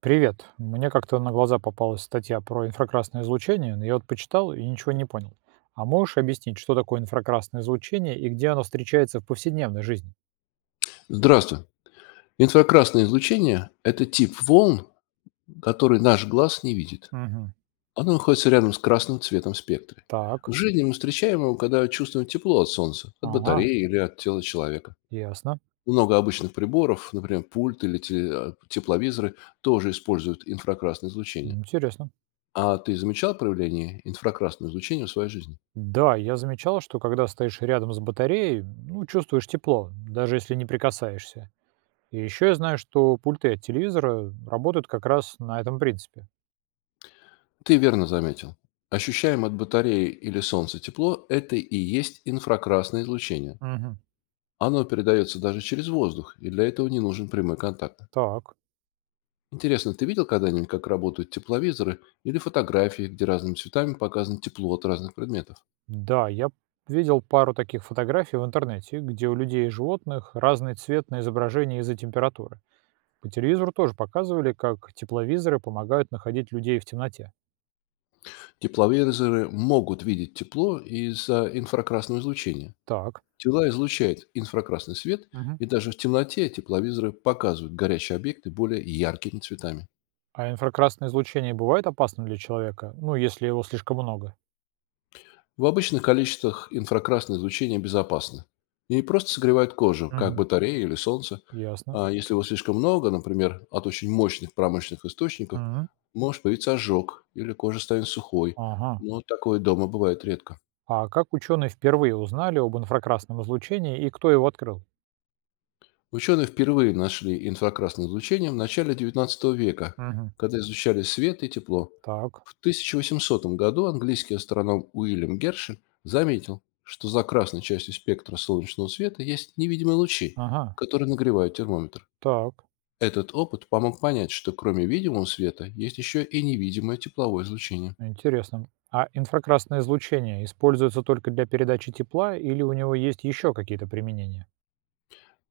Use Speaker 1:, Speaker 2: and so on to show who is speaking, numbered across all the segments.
Speaker 1: Привет. Мне как-то на глаза попалась статья про инфракрасное излучение, но я вот почитал и ничего не понял. А можешь объяснить, что такое инфракрасное излучение и где оно встречается в повседневной жизни?
Speaker 2: Здравствуй. Инфракрасное излучение — это тип волн, который наш глаз не видит.
Speaker 1: Угу.
Speaker 2: Оно находится рядом с красным цветом в спектре.
Speaker 1: Так.
Speaker 2: В жизни мы встречаем его, когда чувствуем тепло от солнца, от
Speaker 1: Ага,
Speaker 2: батареи или от тела человека.
Speaker 1: ясно.
Speaker 2: Много обычных приборов, например, пульт или тепловизоры, тоже используют инфракрасное излучение.
Speaker 1: Интересно.
Speaker 2: А ты замечал проявление инфракрасного излучения в своей жизни?
Speaker 1: Да, я замечал, что когда стоишь рядом с батареей, ну, чувствуешь тепло, даже если не прикасаешься. И еще я знаю, что пульты от телевизора работают как раз на этом принципе.
Speaker 2: Ты верно заметил. Ощущаем от батареи или солнца тепло — это и есть инфракрасное излучение.
Speaker 1: Угу.
Speaker 2: Оно передается даже через воздух, и для этого не нужен прямой контакт.
Speaker 1: Так.
Speaker 2: Интересно, ты видел когда-нибудь, как работают тепловизоры или фотографии, где разными цветами показано тепло от разных предметов?
Speaker 1: Да, я видел пару таких фотографий в интернете, где у людей и животных разный цвет на изображении из-за температуры. По телевизору тоже показывали, как тепловизоры помогают находить людей в темноте.
Speaker 2: Тепловизоры могут видеть тепло из-за инфракрасного излучения.
Speaker 1: Так.
Speaker 2: Тела излучают инфракрасный свет,
Speaker 1: Мгм.
Speaker 2: и даже в темноте тепловизоры показывают горящие объекты более яркими цветами.
Speaker 1: А инфракрасное излучение бывает опасным для человека? Ну, если его слишком много.
Speaker 2: В обычных количествах инфракрасное излучение безопасно и просто согревает кожу, как
Speaker 1: Мгм.
Speaker 2: батарея или солнце.
Speaker 1: Ясно.
Speaker 2: А если его слишком много, например, от очень мощных промышленных источников,
Speaker 1: Мгм.
Speaker 2: может появиться ожог или кожа станет сухой.
Speaker 1: Ага.
Speaker 2: Но такое дома бывает редко.
Speaker 1: А как ученые впервые узнали об инфракрасном излучении и кто его открыл?
Speaker 2: Ученые впервые нашли инфракрасное излучение в начале XIX века,
Speaker 1: Мгм.
Speaker 2: когда изучали свет и тепло.
Speaker 1: Так.
Speaker 2: В 1800 году английский астроном Уильям Гершель заметил, что за красной частью спектра солнечного света есть невидимые лучи,
Speaker 1: Ага.
Speaker 2: которые нагревают термометр.
Speaker 1: Так.
Speaker 2: Этот опыт помог понять, что кроме видимого света есть еще и невидимое тепловое излучение.
Speaker 1: Интересно. А инфракрасное излучение используется только для передачи тепла или у него есть еще какие-то применения?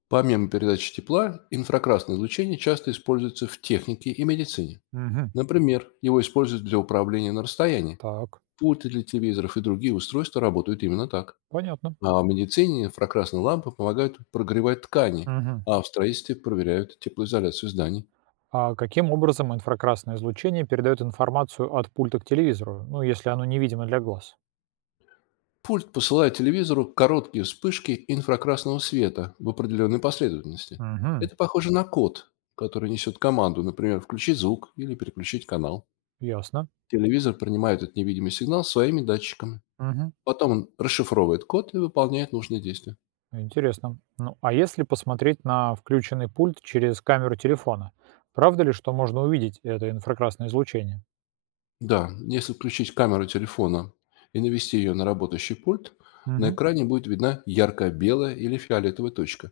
Speaker 2: Помимо передачи тепла, инфракрасное излучение часто используется в технике и медицине.
Speaker 1: Мгм.
Speaker 2: Например, его используют для управления на расстоянии.
Speaker 1: Так,
Speaker 2: Пульты для телевизоров и другие устройства работают именно так.
Speaker 1: понятно.
Speaker 2: А в медицине инфракрасные лампы помогают прогревать ткани,
Speaker 1: Мгм.
Speaker 2: а в строительстве проверяют теплоизоляцию зданий.
Speaker 1: А каким образом инфракрасное излучение передает информацию от пульта к телевизору, ну, если оно невидимо для глаз?
Speaker 2: Пульт посылает телевизору короткие вспышки инфракрасного света в определенной последовательности.
Speaker 1: Мгм.
Speaker 2: Это похоже на код, который несет команду, например, включить звук или переключить канал.
Speaker 1: Ясно.
Speaker 2: Телевизор принимает этот невидимый сигнал своими датчиками.
Speaker 1: Мгм.
Speaker 2: Потом он расшифровывает код и выполняет нужные действия.
Speaker 1: Интересно. Ну, а если посмотреть на включенный пульт через камеру телефона, правда ли, что можно увидеть это инфракрасное излучение?
Speaker 2: Да, если включить камеру телефона и навести ее на работающий пульт, на
Speaker 1: Мгм.
Speaker 2: экране будет видна яркая белая или фиолетовая точка.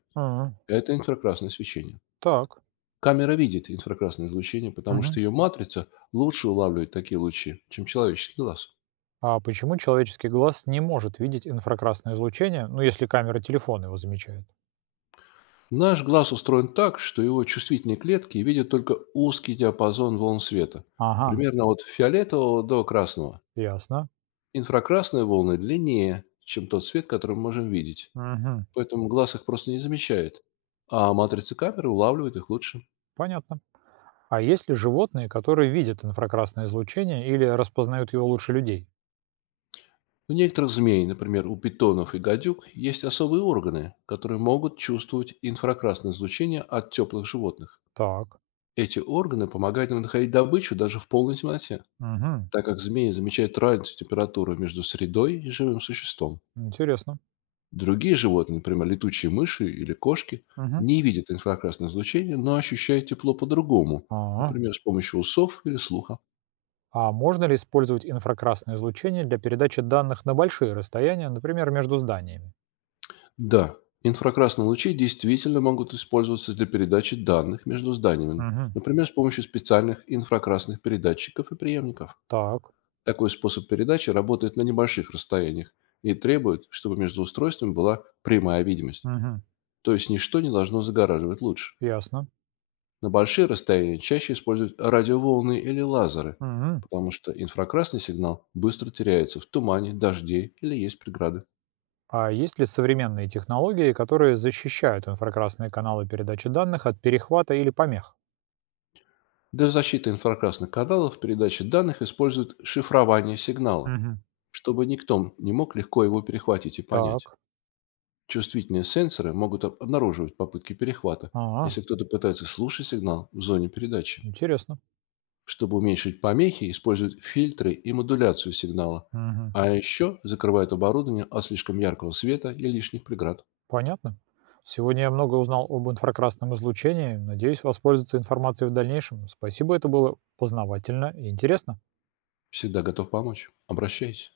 Speaker 2: Это инфракрасное свечение.
Speaker 1: Так.
Speaker 2: Камера видит инфракрасное излучение, потому
Speaker 1: Мгм.
Speaker 2: что ее матрица лучше улавливает такие лучи, чем человеческий глаз.
Speaker 1: А почему человеческий глаз не может видеть инфракрасное излучение, ну, если камера телефона его замечает?
Speaker 2: Наш глаз устроен так, что его чувствительные клетки видят только узкий диапазон волн света,
Speaker 1: Ага,
Speaker 2: примерно от фиолетового до красного.
Speaker 1: ясно.
Speaker 2: Инфракрасные волны длиннее, чем тот свет, который мы можем видеть,
Speaker 1: Мгм,
Speaker 2: поэтому глаз их просто не замечает, а матрицы камеры улавливают их лучше.
Speaker 1: понятно. А есть ли животные, которые видят инфракрасное излучение или распознают его лучше людей?
Speaker 2: У некоторых змей, например, у питонов и гадюк, есть особые органы, которые могут чувствовать инфракрасное излучение от теплых животных.
Speaker 1: Так.
Speaker 2: Эти органы помогают им находить добычу даже в полной темноте,
Speaker 1: Мгм,
Speaker 2: так как змеи замечают разницу температуры между средой и живым существом.
Speaker 1: интересно.
Speaker 2: Другие животные, например, летучие мыши или кошки,
Speaker 1: Мгм.
Speaker 2: не видят инфракрасное излучение, но ощущают тепло по-другому,
Speaker 1: Ага.
Speaker 2: например, с помощью усов или слуха.
Speaker 1: А можно ли использовать инфракрасное излучение для передачи данных на большие расстояния, например, между зданиями?
Speaker 2: Да, инфракрасные лучи действительно могут использоваться для передачи данных между зданиями,
Speaker 1: Мгм.
Speaker 2: например, с помощью специальных инфракрасных передатчиков и приемников.
Speaker 1: Так.
Speaker 2: Такой способ передачи работает на небольших расстояниях и требует, чтобы между устройствами была прямая видимость,
Speaker 1: Мгм.
Speaker 2: то есть ничто не должно загораживать луч.
Speaker 1: Ясно.
Speaker 2: На большие расстояния чаще используют радиоволны или лазеры,
Speaker 1: Мгм.
Speaker 2: потому что инфракрасный сигнал быстро теряется в тумане, дожде или есть преграды.
Speaker 1: А есть ли современные технологии, которые защищают инфракрасные каналы передачи данных от перехвата или помех?
Speaker 2: Для защиты инфракрасных каналов передачи данных используют шифрование сигнала,
Speaker 1: Мгм.
Speaker 2: чтобы никто не мог легко его перехватить и понять.
Speaker 1: Так,
Speaker 2: Чувствительные сенсоры могут обнаруживать попытки перехвата,
Speaker 1: а,
Speaker 2: если кто-то пытается слушать сигнал в зоне передачи.
Speaker 1: интересно.
Speaker 2: Чтобы уменьшить помехи, используют фильтры и модуляцию сигнала,
Speaker 1: Мгм.
Speaker 2: а еще закрывают оборудование от слишком яркого света и лишних преград.
Speaker 1: Понятно. Сегодня я много узнал об инфракрасном излучении. Надеюсь, воспользоваться информацией в дальнейшем. Спасибо, это было познавательно и интересно.
Speaker 2: Всегда готов помочь. Обращайтесь.